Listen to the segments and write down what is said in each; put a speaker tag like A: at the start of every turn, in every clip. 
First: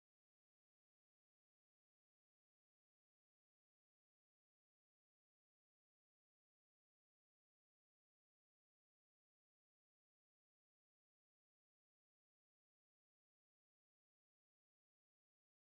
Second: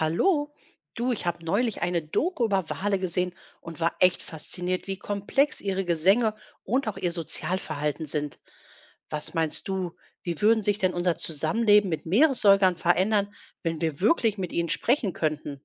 A: Hallo, du, ich habe neulich eine Doku über Wale gesehen und war echt fasziniert, wie komplex ihre Gesänge und auch ihr Sozialverhalten sind. Was meinst du, wie würden sich denn unser Zusammenleben mit Meeressäugern verändern, wenn wir wirklich mit ihnen sprechen könnten?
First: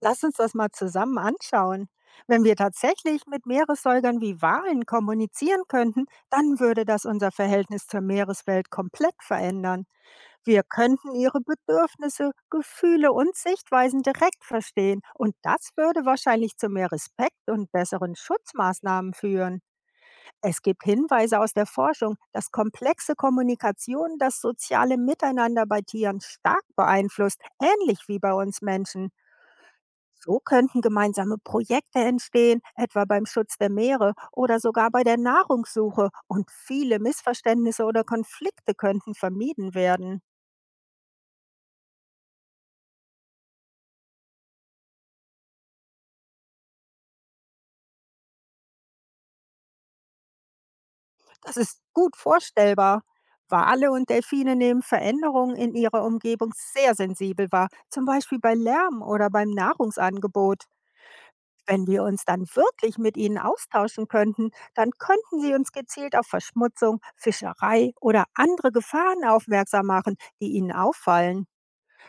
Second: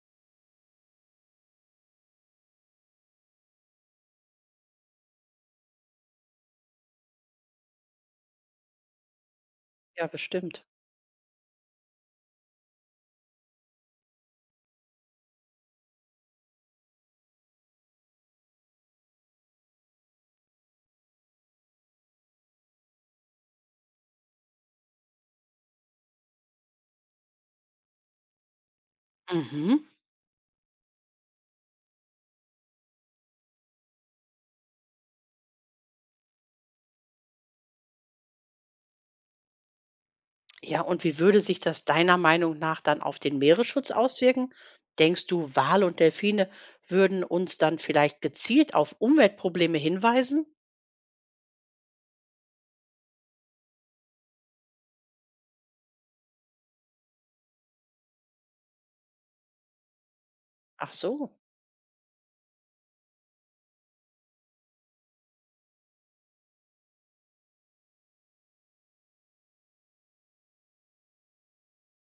B: Lass uns das mal zusammen anschauen. Wenn wir tatsächlich mit Meeressäugern wie Walen kommunizieren könnten, dann würde das unser Verhältnis zur Meereswelt komplett verändern.
A: Ja,
B: Wir
A: bestimmt.
B: könnten ihre Bedürfnisse, Gefühle und Sichtweisen direkt verstehen und das würde wahrscheinlich zu mehr Respekt und besseren Schutzmaßnahmen führen. Es gibt Hinweise aus der Forschung, dass komplexe Kommunikation das soziale Miteinander bei Tieren stark beeinflusst, ähnlich wie bei uns Menschen.
A: Mhm.
B: So könnten gemeinsame Projekte entstehen, etwa beim Schutz der Meere oder sogar bei der Nahrungssuche. Und viele Missverständnisse oder Konflikte könnten vermieden werden.
A: Ja, und wie würde sich das deiner Meinung nach dann auf den Meeresschutz auswirken? Denkst du, Wale und Delfine würden uns dann vielleicht gezielt auf Umweltprobleme hinweisen?
B: Das ist gut vorstellbar. Wale und Delfine nehmen Veränderungen in ihrer Umgebung sehr sensibel wahr, zum Beispiel bei Lärm oder beim Nahrungsangebot.
A: Ach so.
B: Wenn wir uns dann wirklich mit ihnen austauschen könnten, dann könnten sie uns gezielt auf Verschmutzung, Fischerei oder andere Gefahren aufmerksam machen, die ihnen auffallen.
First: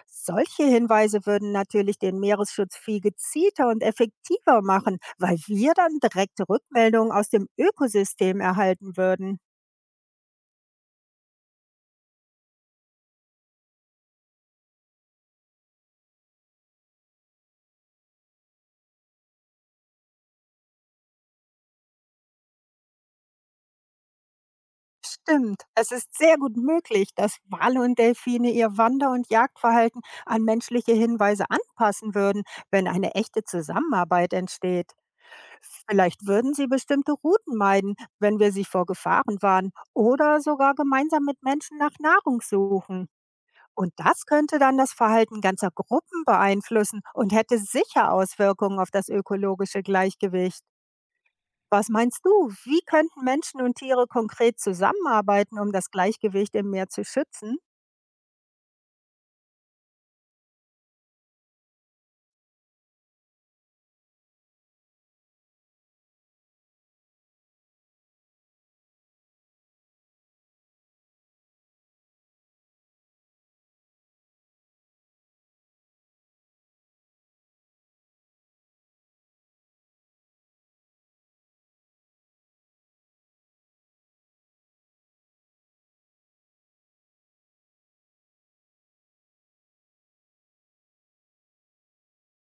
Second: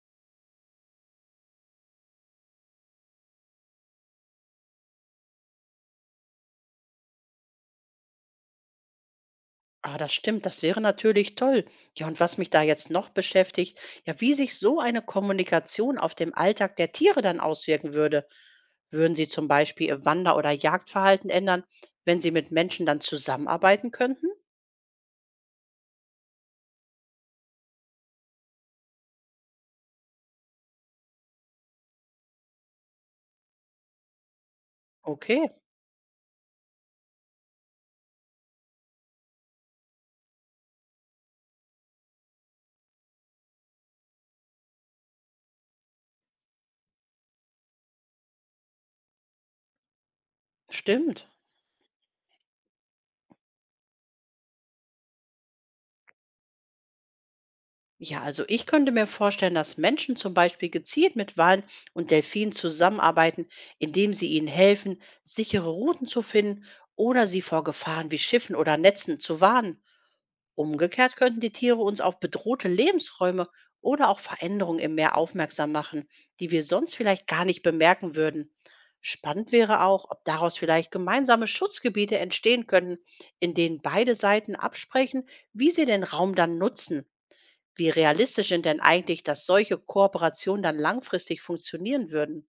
B: Solche Hinweise würden natürlich den Meeresschutz viel gezielter und effektiver machen, weil wir dann direkte Rückmeldungen aus dem Ökosystem erhalten würden.
A: Ah, das stimmt, das wäre natürlich toll. Ja, und was mich da jetzt noch beschäftigt, ja, wie sich so eine Kommunikation auf den Alltag der Tiere dann auswirken würde. Würden sie zum Beispiel ihr Wander- oder Jagdverhalten ändern, wenn sie mit Menschen dann zusammenarbeiten könnten?
B: Stimmt, es ist sehr gut möglich, dass Wale und Delfine ihr Wander- und Jagdverhalten an menschliche Hinweise anpassen würden, wenn eine echte Zusammenarbeit entsteht.
A: Okay,
B: Vielleicht würden sie bestimmte Routen meiden, wenn wir sie vor Gefahren warnen oder sogar gemeinsam mit Menschen nach Nahrung suchen. Und das könnte dann das Verhalten ganzer Gruppen beeinflussen und hätte sicher Auswirkungen auf das ökologische Gleichgewicht.
A: stimmt.
B: Was meinst du, wie könnten Menschen und Tiere konkret zusammenarbeiten, um das Gleichgewicht im Meer zu schützen?
A: Ja, also ich könnte mir vorstellen, dass Menschen zum Beispiel gezielt mit Walen und Delfinen zusammenarbeiten, indem sie ihnen helfen, sichere Routen zu finden oder sie vor Gefahren wie Schiffen oder Netzen zu warnen. Umgekehrt könnten die Tiere uns auf bedrohte Lebensräume oder auch Veränderungen im Meer aufmerksam machen, die wir sonst vielleicht gar nicht bemerken würden. Spannend wäre auch, ob daraus vielleicht gemeinsame Schutzgebiete entstehen könnten, in denen beide Seiten absprechen, wie sie den Raum dann nutzen. Wie realistisch sind denn eigentlich, dass solche Kooperationen dann langfristig funktionieren würden?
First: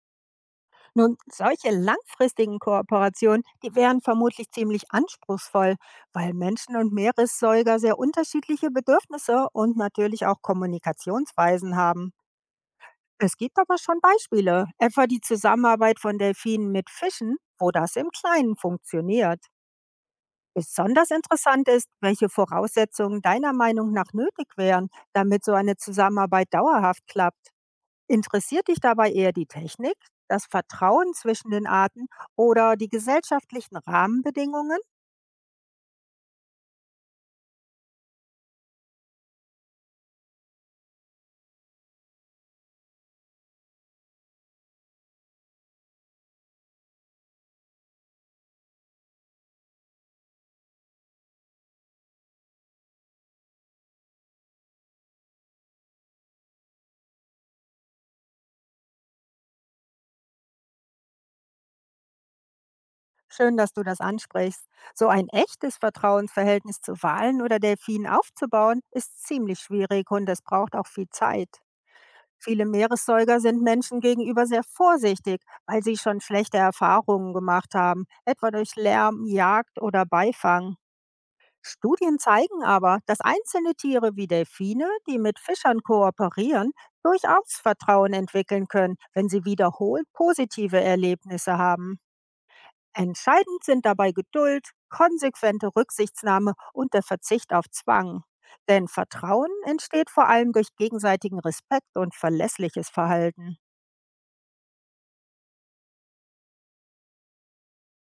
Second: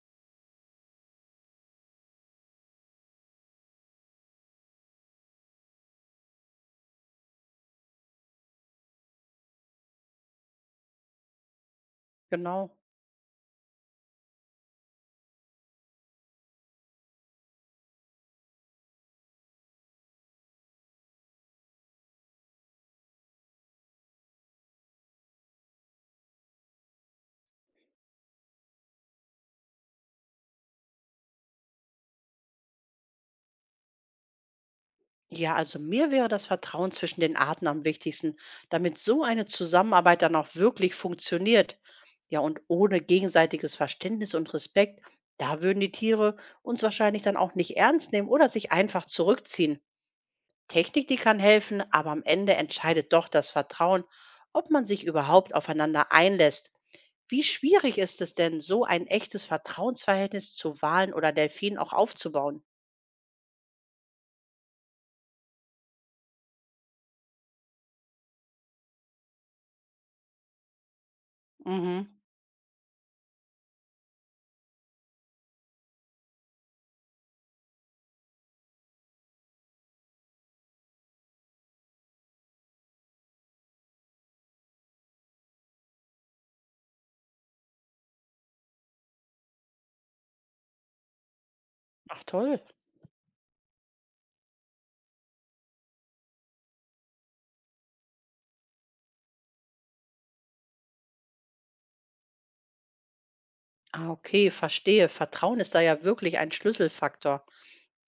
B: Nun, solche langfristigen Kooperationen, die wären vermutlich ziemlich anspruchsvoll, weil Menschen und Meeressäuger sehr unterschiedliche Bedürfnisse und natürlich auch Kommunikationsweisen haben.
A: Genau.
B: Es gibt aber schon Beispiele, etwa die Zusammenarbeit von Delfinen mit Fischen, wo das im Kleinen funktioniert. Besonders interessant ist, welche Voraussetzungen deiner Meinung nach nötig wären, damit so eine Zusammenarbeit dauerhaft klappt. Interessiert dich dabei eher die Technik, das Vertrauen zwischen den Arten oder die gesellschaftlichen Rahmenbedingungen?
A: Ja, also mir wäre das Vertrauen zwischen den Arten am wichtigsten, damit so eine Zusammenarbeit dann auch wirklich funktioniert. Ja, und ohne gegenseitiges Verständnis und Respekt, da würden die Tiere uns wahrscheinlich dann auch nicht ernst nehmen oder sich einfach zurückziehen. Technik, die kann helfen, aber am Ende entscheidet doch das Vertrauen, ob man sich überhaupt aufeinander einlässt. Wie schwierig ist es denn, so ein echtes Vertrauensverhältnis zu Walen oder Delfinen auch aufzubauen?
B: Schön, dass du das ansprichst. So ein echtes Vertrauensverhältnis zu Walen oder Delfinen aufzubauen, ist ziemlich schwierig und es braucht auch viel Zeit.
A: Mhm.
B: Viele Meeressäuger sind Menschen gegenüber sehr vorsichtig, weil sie schon schlechte Erfahrungen gemacht haben, etwa durch Lärm, Jagd oder Beifang. Studien zeigen aber, dass einzelne Tiere wie Delfine, die mit Fischern kooperieren, durchaus Vertrauen entwickeln können, wenn sie wiederholt positive Erlebnisse haben.
A: Ach toll.
B: Entscheidend sind dabei Geduld, konsequente Rücksichtnahme und der Verzicht auf Zwang. Denn Vertrauen entsteht vor allem durch gegenseitigen Respekt und verlässliches Verhalten.
A: Ah, okay, verstehe. Vertrauen ist da ja wirklich ein Schlüsselfaktor.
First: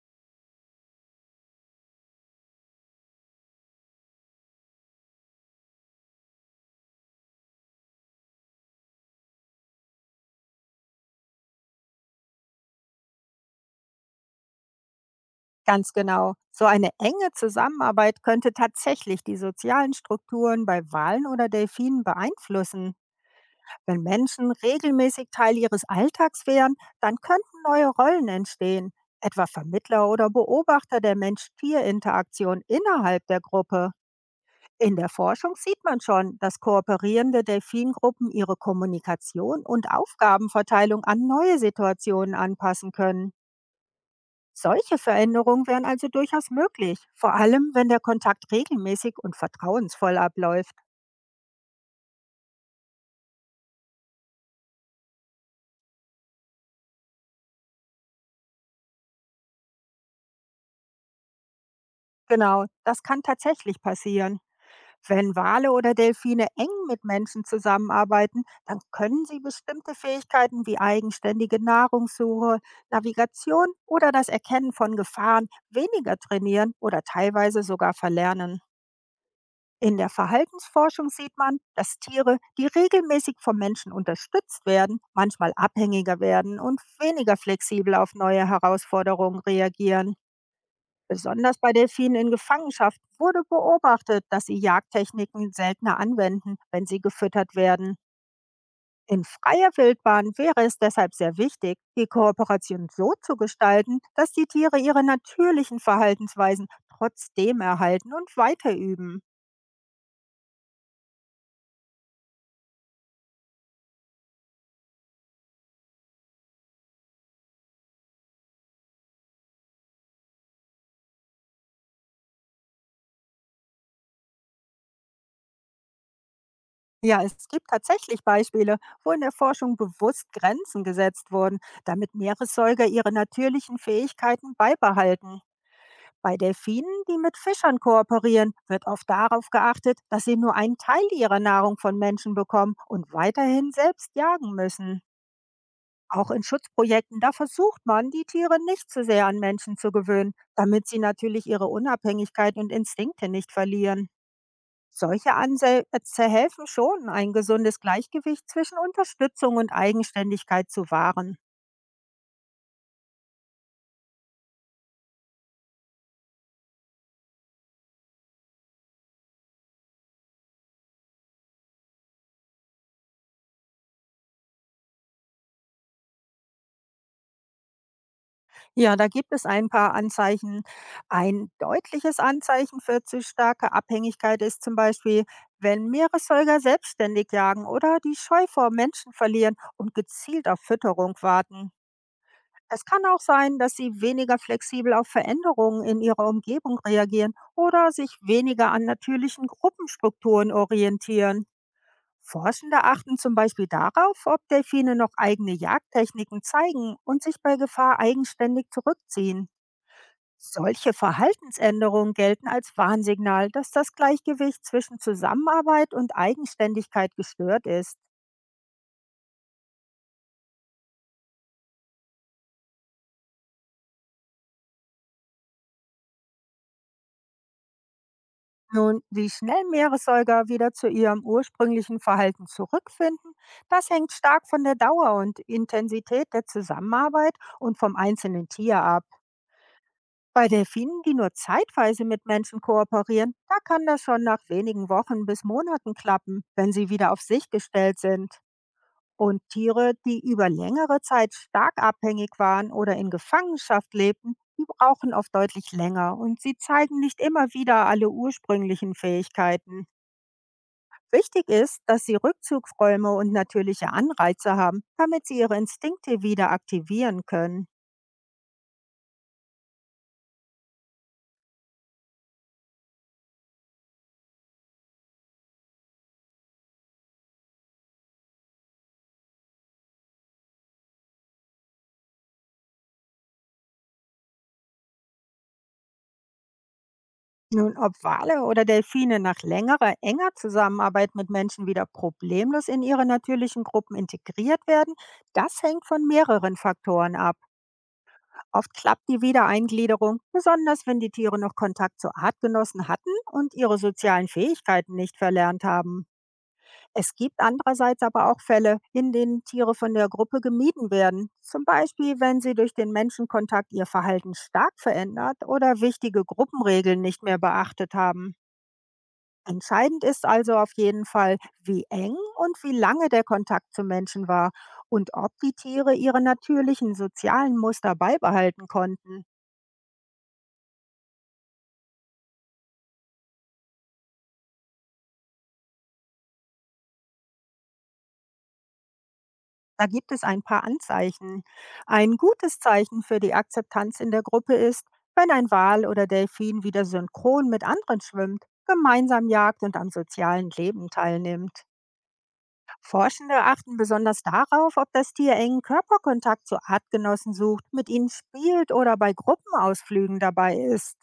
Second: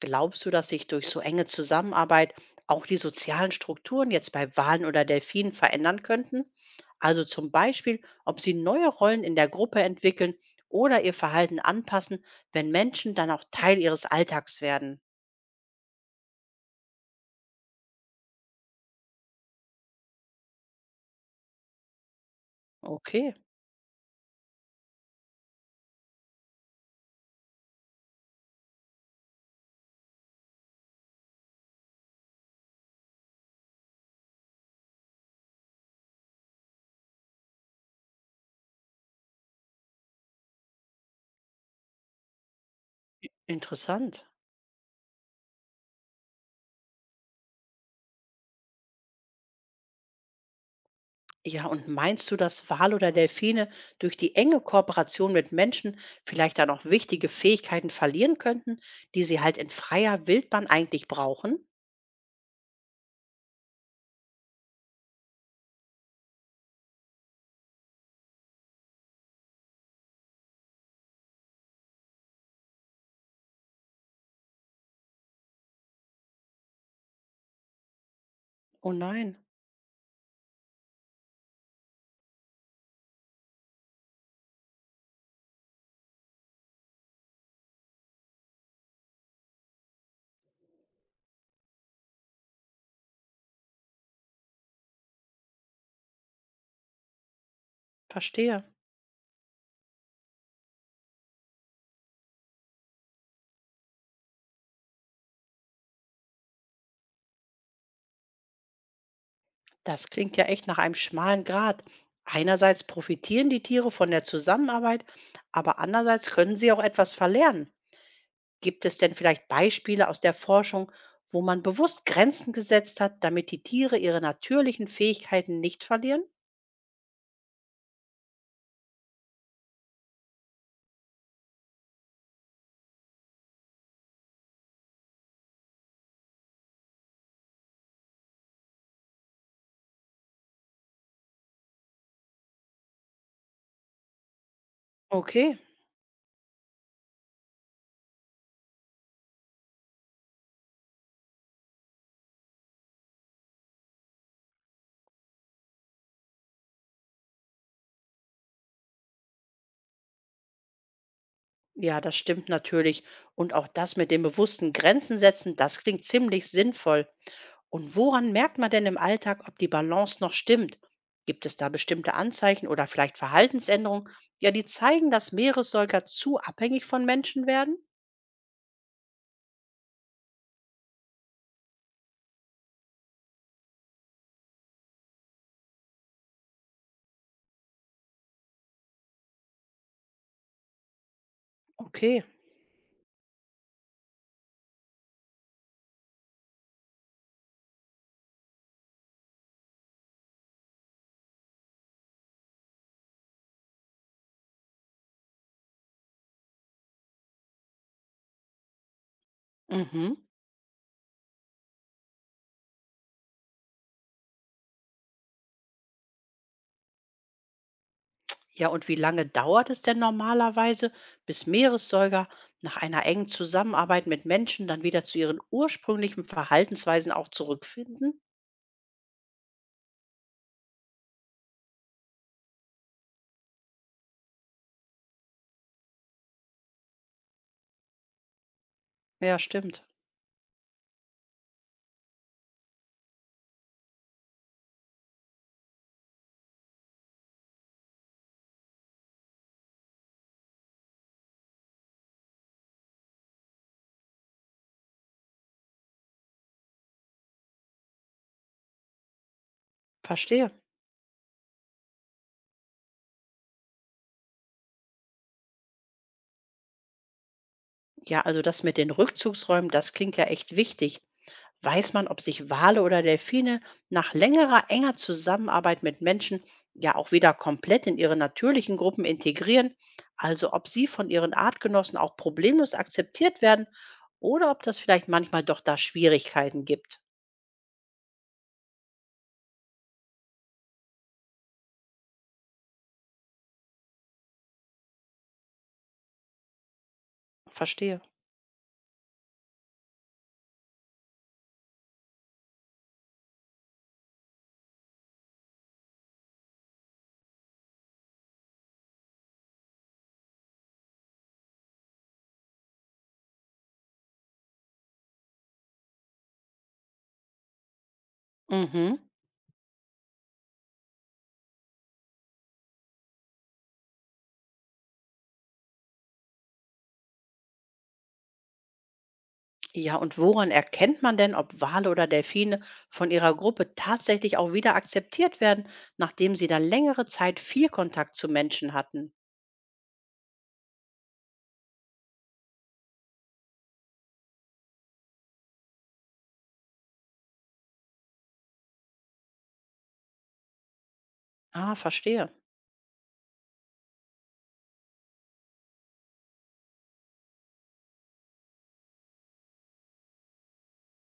A: Glaubst du, dass sich durch so enge Zusammenarbeit auch die sozialen Strukturen jetzt bei Walen oder Delfinen verändern könnten? Also zum Beispiel, ob sie neue Rollen in der Gruppe entwickeln oder ihr Verhalten anpassen, wenn Menschen dann auch Teil ihres Alltags werden.
B: Ganz genau. So eine enge Zusammenarbeit könnte tatsächlich die sozialen Strukturen bei Walen oder Delfinen beeinflussen.
A: Okay,
B: Wenn Menschen regelmäßig Teil ihres Alltags wären, dann könnten neue Rollen entstehen, etwa Vermittler oder Beobachter der Mensch-Tier-Interaktion innerhalb der Gruppe. In der Forschung sieht man schon, dass kooperierende Delfingruppen ihre Kommunikation und Aufgabenverteilung an neue Situationen anpassen können.
A: interessant.
B: Solche Veränderungen wären also durchaus möglich, vor allem wenn der Kontakt regelmäßig und vertrauensvoll abläuft.
A: Ja, und meinst du, dass Wale oder Delfine durch die enge Kooperation mit Menschen vielleicht dann auch wichtige Fähigkeiten verlieren könnten, die sie halt in freier Wildbahn eigentlich brauchen?
B: Genau, das kann tatsächlich passieren. Wenn Wale oder Delfine eng mit Menschen zusammenarbeiten, dann können sie bestimmte Fähigkeiten wie eigenständige Nahrungssuche, Navigation oder das Erkennen von Gefahren weniger trainieren oder teilweise sogar verlernen.
A: Oh nein,
B: In der Verhaltensforschung sieht man, dass Tiere, die regelmäßig vom Menschen unterstützt werden, manchmal abhängiger werden und weniger flexibel auf neue Herausforderungen reagieren. Besonders bei Delfinen in Gefangenschaft wurde beobachtet, dass sie Jagdtechniken seltener anwenden, wenn sie gefüttert werden.
A: verstehe.
B: In freier Wildbahn wäre es deshalb sehr wichtig, die Kooperation so zu gestalten, dass die Tiere ihre natürlichen Verhaltensweisen trotzdem erhalten und weiterüben.
A: Das klingt ja echt nach einem schmalen Grat. Einerseits profitieren die Tiere von der Zusammenarbeit, aber andererseits können sie auch etwas verlernen. Gibt es denn vielleicht Beispiele aus der Forschung, wo man bewusst Grenzen gesetzt hat, damit die Tiere ihre natürlichen Fähigkeiten nicht verlieren?
B: Ja, es gibt tatsächlich Beispiele, wo in der Forschung bewusst Grenzen gesetzt wurden, damit Meeressäuger ihre natürlichen Fähigkeiten beibehalten. Bei Delfinen, die mit Fischern kooperieren, wird oft darauf geachtet, dass sie nur einen Teil ihrer Nahrung von Menschen bekommen und weiterhin selbst jagen müssen.
A: Okay.
B: Auch in Schutzprojekten, da versucht man, die Tiere nicht zu sehr an Menschen zu gewöhnen, damit sie natürlich ihre Unabhängigkeit und Instinkte nicht verlieren. Solche Ansätze helfen schon, ein gesundes Gleichgewicht zwischen Unterstützung und Eigenständigkeit zu wahren.
A: Ja, das stimmt natürlich. Und auch das mit dem bewussten Grenzen setzen, das klingt ziemlich sinnvoll. Und woran merkt man denn im Alltag, ob die Balance noch stimmt? Gibt es da bestimmte Anzeichen oder vielleicht Verhaltensänderungen, ja, die zeigen, dass Meeressäuger zu abhängig von Menschen werden?
B: Ja, da gibt es ein paar Anzeichen. Ein deutliches Anzeichen für zu starke Abhängigkeit ist zum Beispiel, wenn Meeressäuger selbstständig jagen oder die Scheu vor Menschen verlieren und gezielt auf Fütterung warten.
A: Okay.
B: Es kann auch sein, dass sie weniger flexibel auf Veränderungen in ihrer Umgebung reagieren oder sich weniger an natürlichen Gruppenstrukturen orientieren. Forschende achten zum Beispiel darauf, ob Delfine noch eigene Jagdtechniken zeigen und sich bei Gefahr eigenständig zurückziehen.
A: Mhm.
B: Solche Verhaltensänderungen gelten als Warnsignal, dass das Gleichgewicht zwischen Zusammenarbeit und Eigenständigkeit gestört ist.
A: Ja, und wie lange dauert es denn normalerweise, bis Meeressäuger nach einer engen Zusammenarbeit mit Menschen dann wieder zu ihren ursprünglichen Verhaltensweisen auch zurückfinden?
B: Nun, wie schnell Meeressäuger wieder zu ihrem ursprünglichen Verhalten zurückfinden, das hängt stark von der Dauer und Intensität der Zusammenarbeit und vom einzelnen Tier ab.
A: Ja, stimmt.
B: Bei Delfinen, die nur zeitweise mit Menschen kooperieren, da kann das schon nach wenigen Wochen bis Monaten klappen, wenn sie wieder auf sich gestellt sind. Und Tiere, die über längere Zeit stark abhängig waren oder in Gefangenschaft lebten, die brauchen oft deutlich länger und sie zeigen nicht immer wieder alle ursprünglichen Fähigkeiten.
A: Verstehe.
B: Wichtig ist, dass sie Rückzugsräume und natürliche Anreize haben, damit sie ihre Instinkte wieder aktivieren können.
A: Ja, also das mit den Rückzugsräumen, das klingt ja echt wichtig. Weiß man, ob sich Wale oder Delfine nach längerer, enger Zusammenarbeit mit Menschen ja auch wieder komplett in ihre natürlichen Gruppen integrieren, also ob sie von ihren Artgenossen auch problemlos akzeptiert werden oder ob das vielleicht manchmal doch da Schwierigkeiten gibt.
B: Nun, ob Wale oder Delfine nach längerer, enger Zusammenarbeit mit Menschen wieder problemlos in ihre natürlichen Gruppen integriert werden, das hängt von mehreren Faktoren ab.
A: Verstehe.
B: Oft klappt die Wiedereingliederung, besonders wenn die Tiere noch Kontakt zu Artgenossen hatten und ihre sozialen Fähigkeiten nicht verlernt haben. Es gibt andererseits aber auch Fälle, in denen Tiere von der Gruppe gemieden werden. Zum Beispiel, wenn sie durch den Menschenkontakt ihr Verhalten stark verändert oder wichtige Gruppenregeln nicht mehr beachtet haben.
A: Mhm.
B: Entscheidend ist also auf jeden Fall, wie eng und wie lange der Kontakt zu Menschen war und ob die Tiere ihre natürlichen sozialen Muster beibehalten konnten.
A: Ja, und woran erkennt man denn, ob Wale oder Delfine von ihrer Gruppe tatsächlich auch wieder akzeptiert werden, nachdem sie dann längere Zeit viel Kontakt zu Menschen hatten?
B: Da gibt es ein paar Anzeichen. Ein gutes Zeichen für die Akzeptanz in der Gruppe ist, wenn ein Wal oder Delfin wieder synchron mit anderen schwimmt, gemeinsam jagt und am sozialen Leben teilnimmt.
A: Ah, verstehe.
B: Forschende achten besonders darauf, ob das Tier engen Körperkontakt zu Artgenossen sucht, mit ihnen spielt oder bei Gruppenausflügen dabei ist.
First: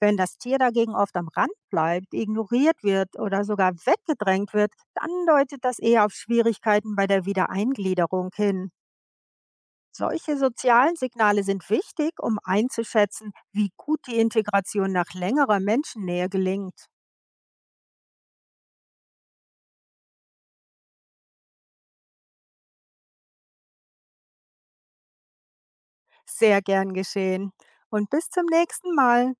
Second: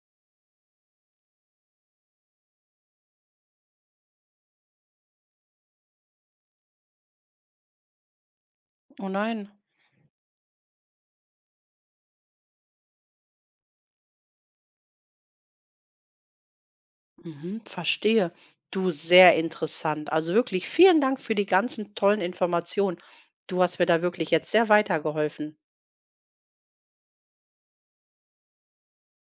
B: Wenn das Tier dagegen oft am Rand bleibt, ignoriert wird oder sogar weggedrängt wird, dann deutet das eher auf Schwierigkeiten bei der Wiedereingliederung hin.
A: Oh nein.
B: Solche sozialen Signale sind wichtig, um einzuschätzen, wie gut die Integration nach längerer Menschennähe gelingt.
A: Mhm, verstehe. Du, sehr interessant. Also wirklich vielen Dank für die ganzen tollen Informationen. Du hast mir da wirklich jetzt sehr weitergeholfen.
B: Sehr gern geschehen. Und bis zum nächsten Mal.